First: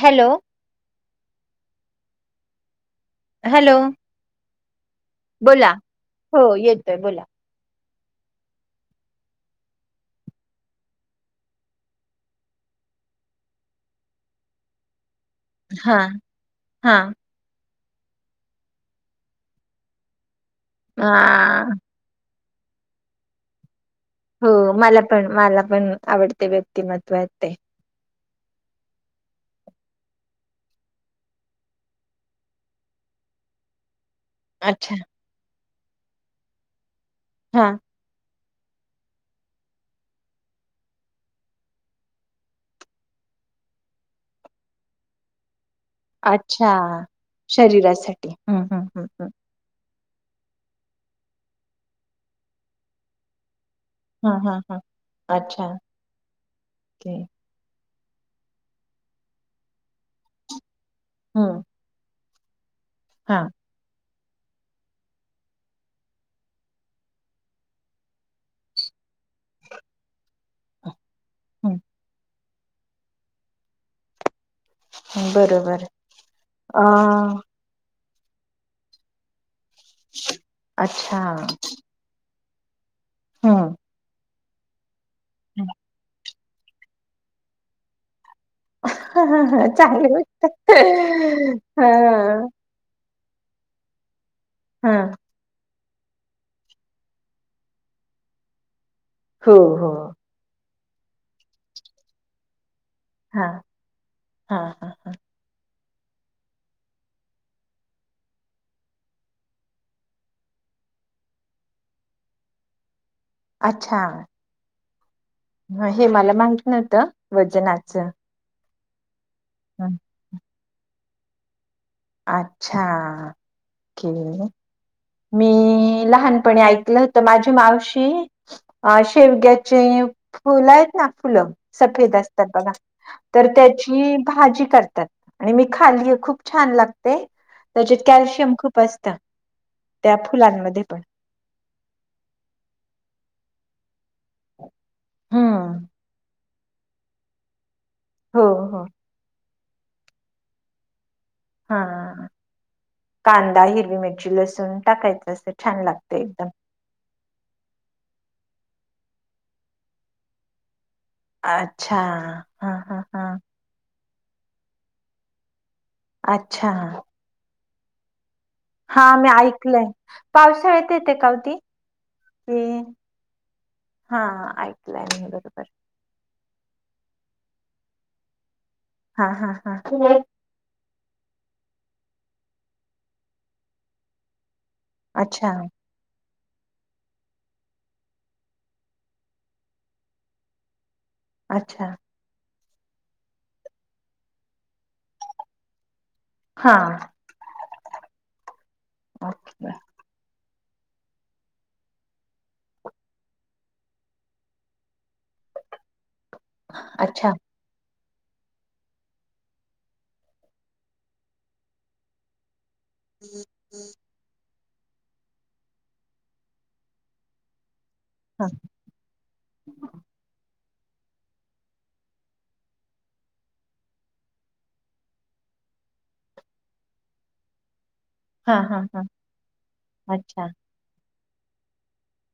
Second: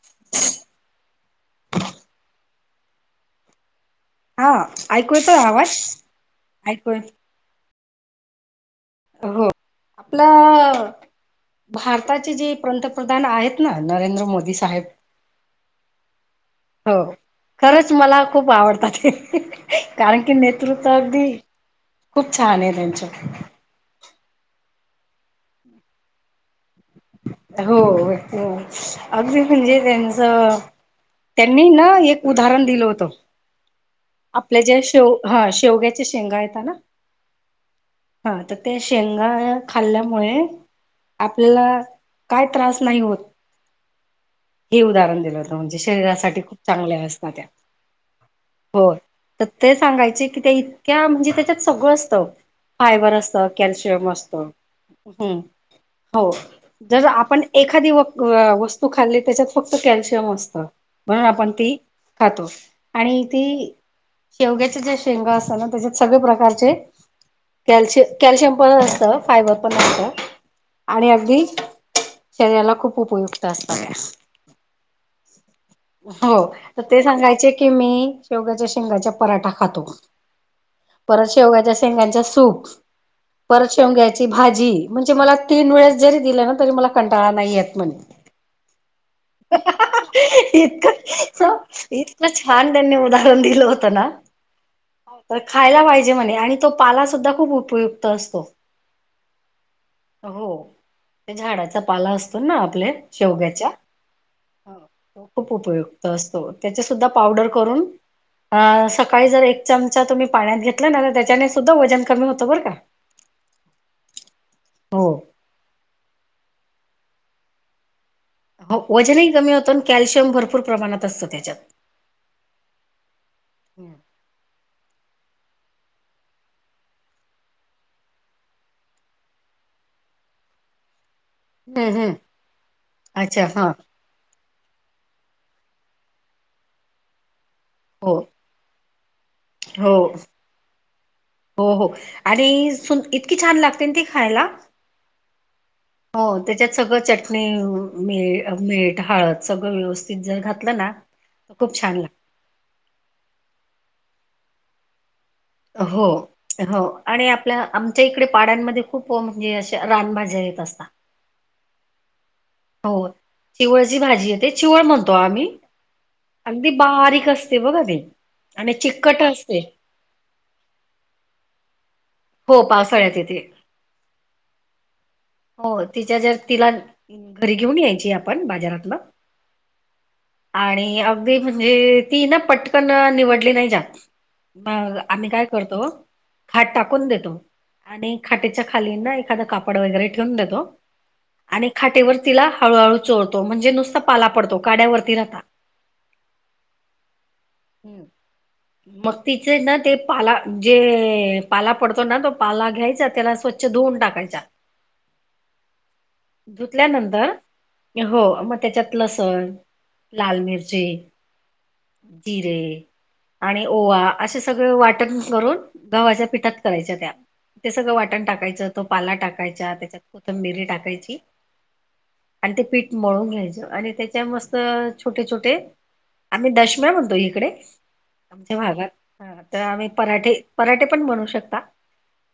Hello! Hello! हा ऐकू येतोय बोला आवाज हो येतोय ऐकूय! बोला हो आपला. भारताचे जे पंतप्रधान आहेत ना नरेंद्र मोदी साहेब. हा हा. हो खरंच मला खूप आवडतात ते कारण की नेतृत्व अ अगदी खूप. छान त्यांच. हो मला पण मला पण आवडते व्यक्तिमत्वात ते.. हो हो अगदी म्हणजे त्यांचं.. त्यांनी न एक उदाहरण दिलं होतं! आपले जे अच्छा शेव हा शेवग्याच्या शेंगा आहेत ना.. हा. हा तर ते शेंगा खाल्ल्यामुळे आपल्याला.. काय त्रास नाही होत हे उदाहरण दिलं जा.. ण शरीरासाठी खूप अच्छा चांगल्या अस त्या शरीरासाठी हम्म हम्म हो हम्म हम्म तर ते सांगाय.. इतक्या म्हणजे त्याच्यात सगळं असत फायबर असतं कॅल्शियम हा असत हा हा अच्छा जर ओके आपण एखादी वस्तू खाल्ली त्याच्यात फक्त कॅल्शियम असतं म्हणून आपण हम्म ती खातो आणि हा ती शेवग्याचे जे शेंगा असत ना त्याच्यात सगळे प्रकारचे कॅल्शि कॅल्शियम पण असत फायबर पण असत आणि अगदी हम्म शरीराला खूप उपयुक्त असत हम्म, बरोबर हो तर अ ते सांगायचे कि मी शेवग्याच्या शेंगाच्या पराठा खातो अच्छा परत शेवग्याच्या शेंगाचा सूप हम्म परचव घ्यायची भाजी म्हणजे मला तीन वेळेस जरी दिलं ना तरी मला कंटाळा नाही येत म्हणे चांगली गोष्ट इतकं हा इतक छान ध्य उद दि होत ना हा खायला पाहिे आणि तो पाला सुद्धा खूप उपयुक्त असतो हो हो हो झाडाचा पाला असतो ना आपल्या हा शेवग्याच्या हा हा हा. खूप उपयोग असतो त्याचे सुद्धा पावडर करून अ सकाळी जर एक चमचा तुम्ही पाण्यात घेतला ना तर त्याच्याने सुद्धा वजन कमी होत बरं का अच्छा हो ह हे मला माहित नव्हतं वजनाचं हो वजनही कमी होतं आणि हं. कॅल्शियम भरपूर प्रमाणात असतं त्याच्यात अच्छा हम्म के मी म लहानपणी ऐकलं होत माझी मावशी शेवग्याचे फुल आहेत ना फुलं हम्म सफेद असतात बघा अच्छा तर हा त्याची भाजी करतात आणि मी खाल्लीय खूप छान लागते त्याच्यात हो कॅल्शियम खूप असतं हो त्या फुलांमध्ये पण हो हो आणि इतकी छान लागते ते खायला हम्म हो त्याच्यात सगळं चटणी मी हो हो मीठ हळद सगळं व्यवस्थित जर घातलं ना तर खूप हा छान कांदा हिरवी मिरची लसूण टाकायच... हो हो आणि आपल्या आमच्या इकडे... पाड्यांमध्ये खूप म्हणजे अ रानभज्या येत असत. अच्छा... हा हा हो हा चिवळची भाजी आहे ते चिवळ म्हणतो आम्ही अगदी अच्छा बारीक असत... सिव की... हा मी ऐकलय पावसाळ्यात येते कावती.. हो पावसाळ्यात येथे... हा ऐकलंय मी बरोबर हो तिच्या जर तिला... घरी घेऊन यायची आपण बाजारातलं हा हा हा आणि अगदी म्हणजे... ती ना पटकन निवडली नाही जात म आम्ही काय अच्छा करतो खाट टाकतो... टाकून देतो. आणि खाटीच्या खालींना एखादं कापड वगैरे ठेवून देतो. आणि अच्छा खाटेवर तिला.. हळूहळू चोळतो म्हणजे नुसता पाला पडतो काड्यावररती राहता. हा.. मग तिचे ओके ना ते पाला जे.. पाला पडतो. ना तो पाला घ्यायचा त्याला स्वच्छ धुऊून टाकायचा. अच्छा धुतल्यानंतर.. हो मग त्याच्यात लसण लाल मिरची जिरे.. आणि ओवा असे सगळे वाटण करून गव्हाच्या पीठ.. करायच्या त्या ते सगळं वाटण हा टाकायचं तो पाला टाकायचा त्याच्यात कोथंबीरी टाकाय.. यची. आणि ते पीठ मळून घ्यायचं आणि त्याच्या मस्त छोटे छोटे... आम्ही दशम्या म्हणतो इकडे.. आमच्या हा हा भागात हा तर आम्ही पराठे अच्छा पराठे पण बनवू शकता.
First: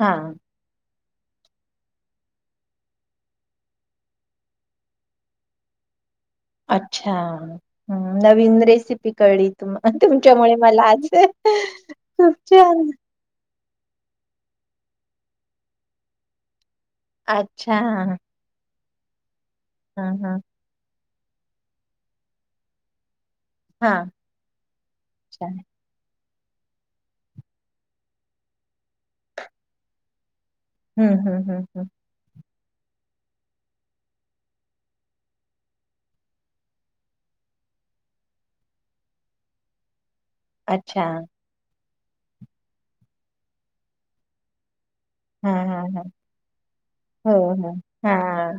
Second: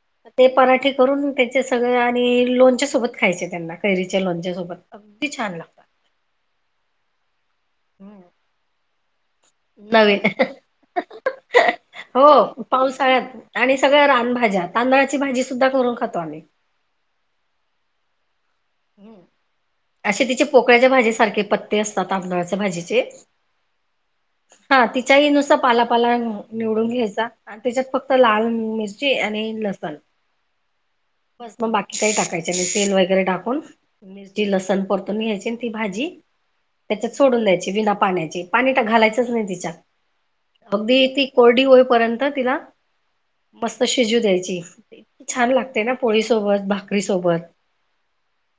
हा ते पराठे... करून त्याचे सगळं आणि लोणच्या सोबत खायचे त्यांना कैरीच्या लोणच्या सोबत अगदी छान लागतात. [inaudible] अच्छा हम् हम्म नवीन रेसिपी कळली नवीन तुमच्यामुळे मला आज खूप हो छान.. पावसाळ्यात आणि सगळ्या रानभाज्या तांदळाची भाजी सुद्धा करून खातो आम्ही... अच्छा... हम्म असे हा तिचे पोकळ्याच्या भाजी सारखे पत्ते असतात तादळाच्या भाजीचे.. हा हा तिच्याही अच्छा नुसत पालापाला.. निवडून घ्यायचा त्याच्यात फक्त लाल मिरची आणि लसण... हम्म हम्म बस हम्म मग हम्म बाकी काही टाकायच्या म सेल वगैरे टाकून... मिरची लसण परतून घ्यायची ती भाजी... त्याच्यात सोडून द्यायची विना पाण्याची पाणी तर घालायचंच नाही तिच्या... अच्छा अगदी ती कोरडी होईपर्यंत तिला मस्त शिजू द्यायची... की हा छान हा लागते ना हा पोळीसोबत हो भाकरीसोबत... हो हा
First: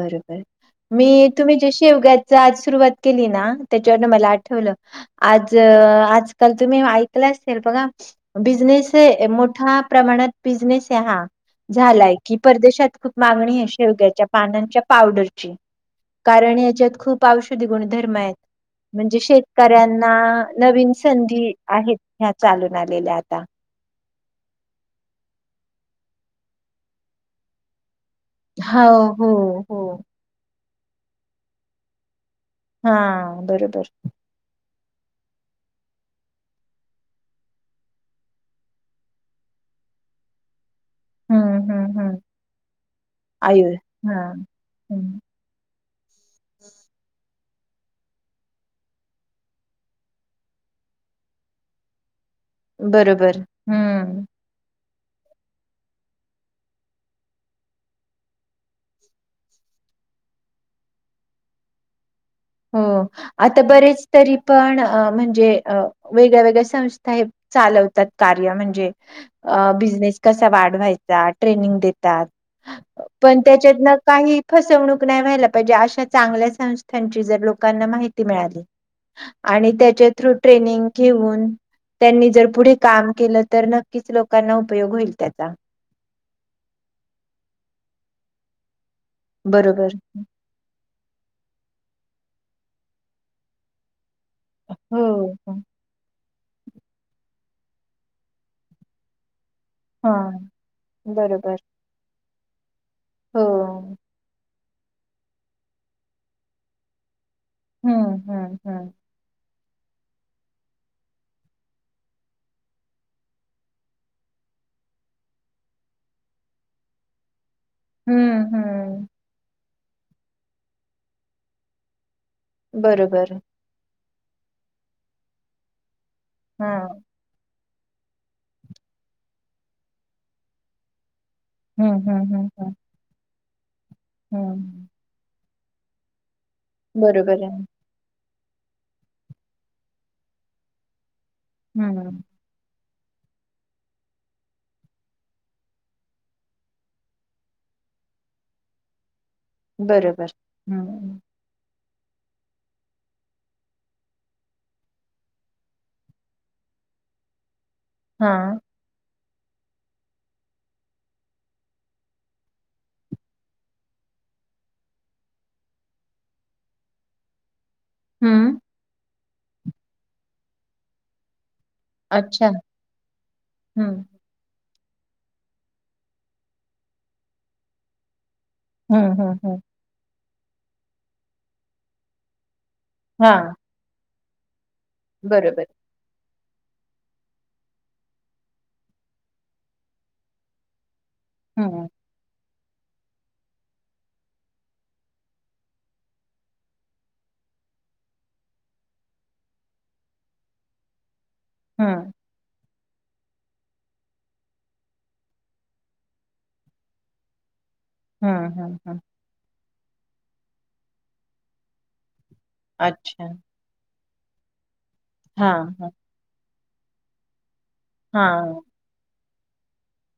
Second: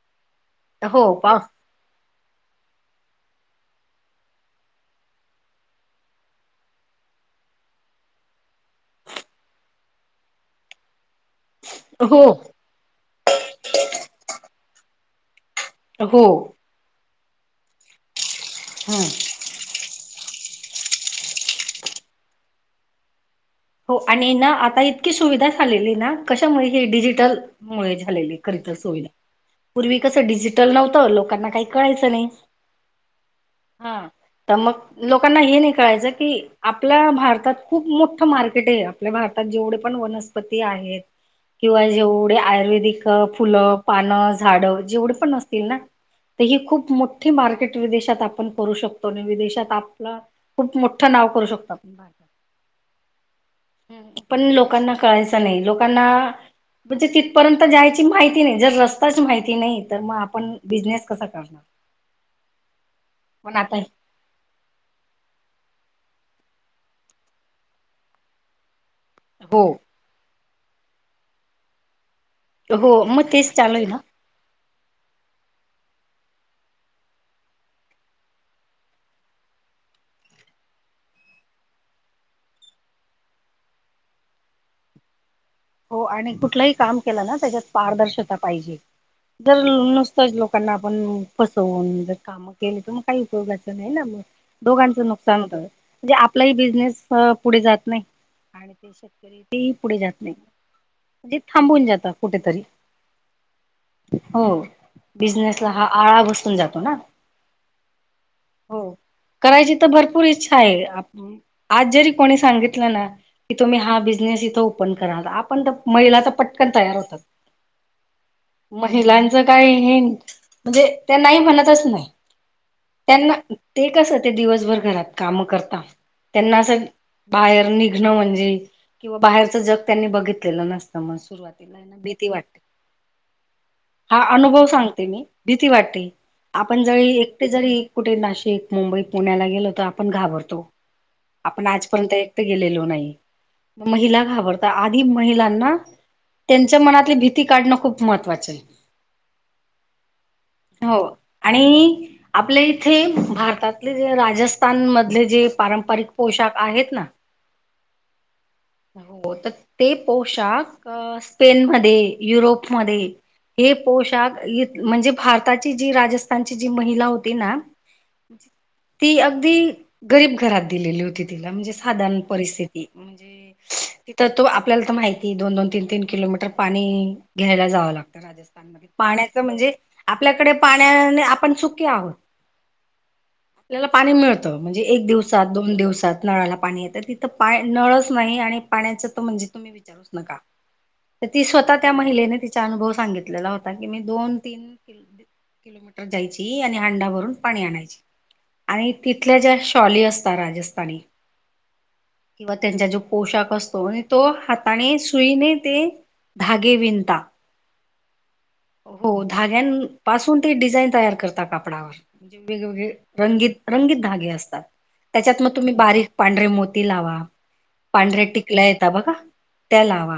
बरोबर मी हो पा तुम्ही जे शेवग्याच आज सुरुवात केली ना.. त्याच्यावर मला आठवलं आज आजकाल तुम्ही ऐकल असेल बघा... बिझनेस मोठ्या प्रमाणात बिझनेस आहे हा... झालाय हो की परदेशात खूप मागणी आहे शेवग्याच्या पानांच्या पावडरची.. हो कारण याच्यात खूप औषधी गुणधर्म आहेत हम्म म्हणजे शेतकऱ्यांना... नवीन संधी आहेत ह्या चालून आलेल्या आता... हो आणि ना आता इतकी सुविधा झालेली ना कशामुळे हे डिजिटल मुळेच.... झारी तर हो सोय हो हो. पूर्वी कसं डिजिटल नव्हतं लोकांना काही कळायचं नाही... हा बरोबर.... हा तर मग लोकांना हे नाही कळायचं की आपल्या भारतात खूप मोठं मार्केट... टे आपल्या भारतात जेवढे पण वनस्पती आहेत. हं हं किंवा हं. जेवढे आयुर्वेदिक फुलं, आयुर पानं, हां. झाडं हं. जेवढे पण असतील ना? तर ही खूप मोठी मार विदेशात आपण करू शकतो आणि विदेशात आपलं खूप मोठं नाव करू शकतो आपण बरोबर. हम्म. हं. पण लोकांना कळायचं नाही लोकांना म्हणजे तिथपर्यंत जायची माहिती नाही, जर रस्ताच माहिती नाही तर मग आपण बिझनेस कसा करणार. हो. आता बरेच तरी पण अ म्हणजे अ वेगळ्या वेगळ्या संस्था हे चालवतात कार्य म्हणजे हो बिझनेस कस च्या वाढवायचं ट्रेनिंग देतात, हो मग पण तेच चालू त्याच्यात आहे ना काही फसवणूक नाही व्हायला पाहिजे, अशा चांगल्या संस्थांची जर लोकांना माहिती मिळाली. आणि त्याच्या थ्रू ट्रेनिंग घेऊन त्यांनी जर पुढे काम केलं तर नक्कीच लोकांना उपयोग होईल त्याचा. हो आणि कुठलाही काम केलं ना त्याच्यात पारदर्शता पाहिजे. जर बरोबर. नुसतंच लोकांना आपण फसवून ज काम केली तर म काही उपयोगाचं नाही म दोघांचं हो. नुकसान होतं आपलाही बिझनेस पुढे जात नाही आणि ते शेतकरी ते पुढे जात नाही. हां. म्हणजे बरोबर. थांबून जात कुठेतरी हो. हो. बिझनेस ला हा आळा बसून जातो ना. हं, हं, हं. हो. करायची तर भरपूर इच्छा आहे. आज जरी कोणी सांगितलं ना की तुम्ही हा बिझनेस तिथं ओपन करा. पण महिलाच पटकन तयार होतात. हम्म हम्म महिलांचं काय म्हणजे त्यां नाही म्हणतच नाही. बरोबर त्यांना ते कस ते दिवसभर घरात काम करता त्यांना हा असं बाहेर निघण म्हणजे किंवा बाहेरच जग त्यांनी बघितलेलं नसत. सुरुवातीला आहे हम्म ना भीती हम्म हम्म वाटते. हम्म हा अनुभव हम्म सांगते मी. भीती वाटते आपण जरी बरोबर एकटे आहे जरी कुठे नाशिक मुंबई, पुण्याला गेलो तर आपण घाबरतो. आपण आजपर्यंत हम्म एकट गेलेलो नाही. महिला घाबरता आधी महिलांना त्यांच्या मनातली भीती काढणं खूप महत्त्वाचं आहे. बरोबर हो. हम्म आणि आपल्या इथे भारतातले जे राजस्थान मधले जे पारंपरिक पोशाख आहेत ना [unintelligible] हा. हो. तर ते पोशाख स्पेनमध्ये, युरोपमध्ये हे पोशाख म्हणजे भारताची जी राजस्थानची जी महिला होती ना? हम्म. ती अगदी गरीब घरात दिलेली होती तिला, म्हणजे साधारण अच्छा परिस्थिती म्हणजे हम्म तिथं तो आपल्याला तर माहिती दोन- दोन, तीन- तीन किलोमीटर पाणी घ्यायला जावं लागतं राजस्थान हम्म पाण्याच हम्म हम्म म्हणजे आपल्याकडे पाण्याने आपण सुखी आहोत. हा आपल्याला पाणी मिळतं म्हणजे एक दिवसात, बरोबर दोन दिवसात. नळाला पाणी येतं तिथं नळच नाही आणि पाण्याच तर म्हणजे तुम्ही विचारूच नका. तर ती स्वतः हम्म त्या महिलेने तिचा अनुभव सांगितलेला होता की मी दोन, तीन किलोमीटर जायची आणि हांडावररून पाणी आणायची. आणि तिथल्या ज्या शॉली असतात राजस्थानी. हं. किंवा त्यांचा जो पोशाख तो आणि तो हाताने सुईने ते धागे विणता. हम्म हम्म हम्म हो धाग्यां पासून ते डिझाईन तयार करतात कापडावर. म्हणजे वेगवेगळे अच्छा रंगीत रंगीत धागे असतात. त्याच्यात हा मग तुम्ही हा बारीक पांढरे मो तिलावा हा बघा त्या लावा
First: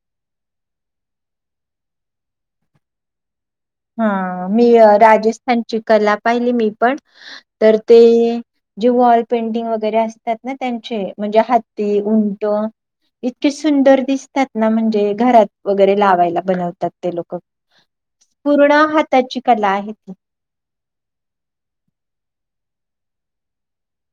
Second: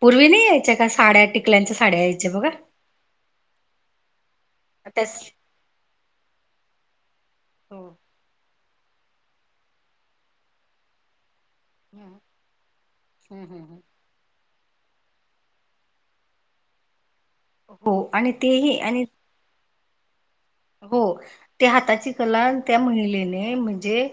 पूर्वी नाही यायच्या का साड्या टिकल्यांच्या साड्या यायच्या बघा, [unintelligible] हा मी त्या राजस्थानची कला पाहिली मी पण तर हो ते जे वॉल पेंटिंग वगैरे असतात ना त्यांचे म्हणजे हम्म, उंट हम्म, इतकीे हम्म, हम्म. सुंदर दिसतात. ना म्हणजे घरात वगैरे लावायला बनवतात ते लोक हो आणि पूर्ण तेही आणि हाताची कला आहे ती हो त्या हाताची कला त्या महिलेने म्हणजे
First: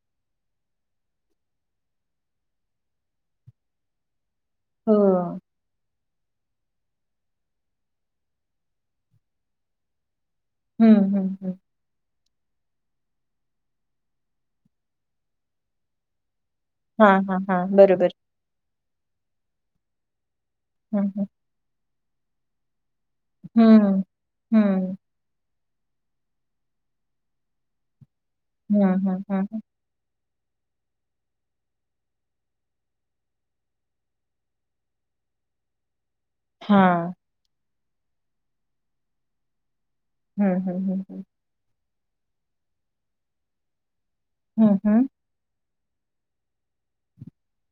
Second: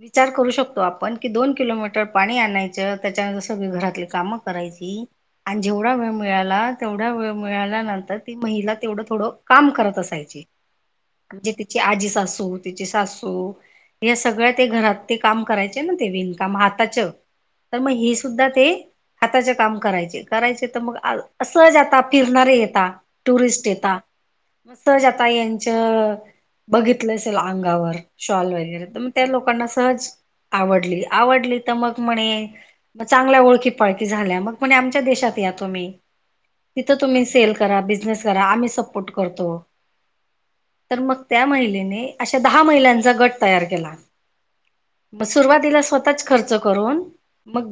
विचार करू शकतो आपण कि दोन किलोमीटर पाणी आणायचं त्याच्यानंतर सगळी घरातली कामं हो करायची आणि जेवढा वेळ मिळाला तेवढ्या वेळ मिळाल्यानंतर ती महिला तेवढं थोडं काम करत असायची. हम्म हम्म म्हणजे हम्म तिची आजी सासू तिची सासू हे सगळं घरात काम कराय काम हाताच हा हा हा तर मग बरोबर हि सुद्धा ते हाताच काम करायचे. करायचे तर मग हम्म असंज आता फिरणारे येताात, टुरिस्ट येेत हम्म हम्म. मतज आता यांच बघितलं असेल अंगावर शॉल वगैरे हम्म तर हम्म मग हम्म त्या हम्म लोकांना सहज आवडली आवडली तर मग म्हणे चांगल्या ओळखी पाळखी झाल्या मग म्हणे आमच्या देशात [unintelligible] तुम्ही हा तिथं तुम्ही सेल करा बिझनेस करा आम्ही सपोर्ट करतो हम्म तर हम्म मग हम्म त्या महिलेने अशा दहा महिलांचा गट तयार केला हम्म हम्म मग सुरुवातीला स्वतः आच खर्च करून मग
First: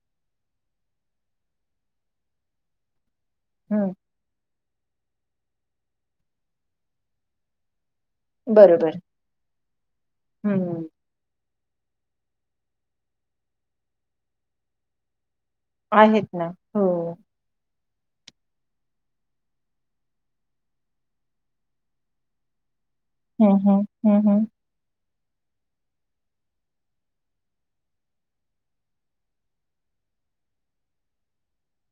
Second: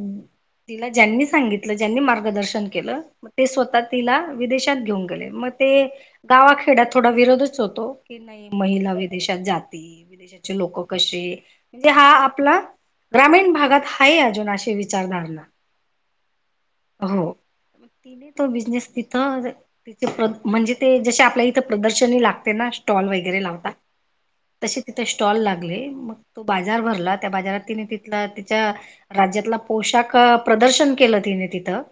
तिला ज्यांनी सांगितलं ज्यांनी मार्गदर्शन केलं ते स्वतः हम्म तिला विदेशात घेऊन गेले मग ते गावाखेड्यात थोडा विरोधच होतो की नाही महिला बरोबर विदेशात जाते विदेशाचे लोकं हम्म कसे म्हणजे हा आपला ग्रामीण भागात हाय अजून अशी विचारधारणा आहेत ना हो तिने तो बिझनेस तिथं ति म्हणजे ते जसे आपल्या इथं प्रदर्शनी लागते ना स्टॉल वगैरे हम्म लावता हम्म हम्म हम्म तशे तिथ स्टॉल लागले मग तो बाजार भरला त्या बाजारात तिने ते -तिथलं तिच्या राज्यातला पोशाख शाख प्रदर्शन केलं तिने तिथं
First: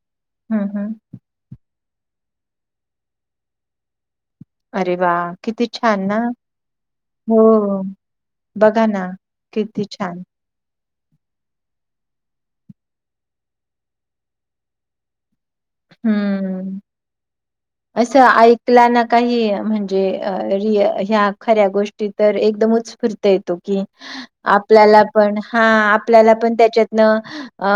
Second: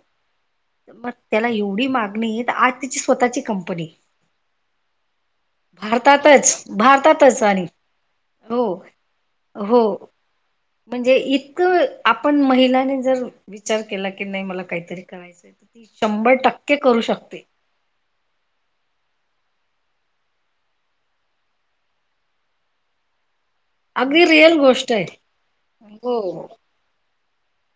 हम्म हम्म मग त्याला एवढी मागणी तर आज तिची स्वतःची कंपनी अरे वा किती छान ना भारतातच हो भारतातच आणि हो बघा ना हो कीती छान म्हणजे इतकं आपण महिलाने जर विचार केला की नाही मला काहीतरी करायचंय ती शंभर टक्के हम्म करू शकते असं ऐकला ना काही म्हणजे अ.. रि- ह्या खऱ्या गोष्टी तर एकदम उच फूर्थ येतो कि अगदी रिअल गोष्ट आपल्याला आहे पण हा.. हो आपल्याला पण त्याच्यातनं अ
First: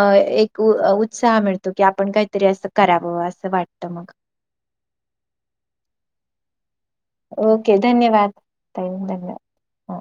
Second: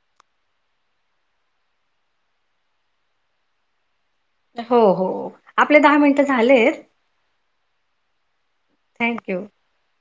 एक अ.. अ उत्साह मिळतो की आपण काहीतरी असं करावं असं वाटतं मग हो हो आपले दहा मिनट झालेत ओके धन्यवाद धन्यवा थँक्यू ह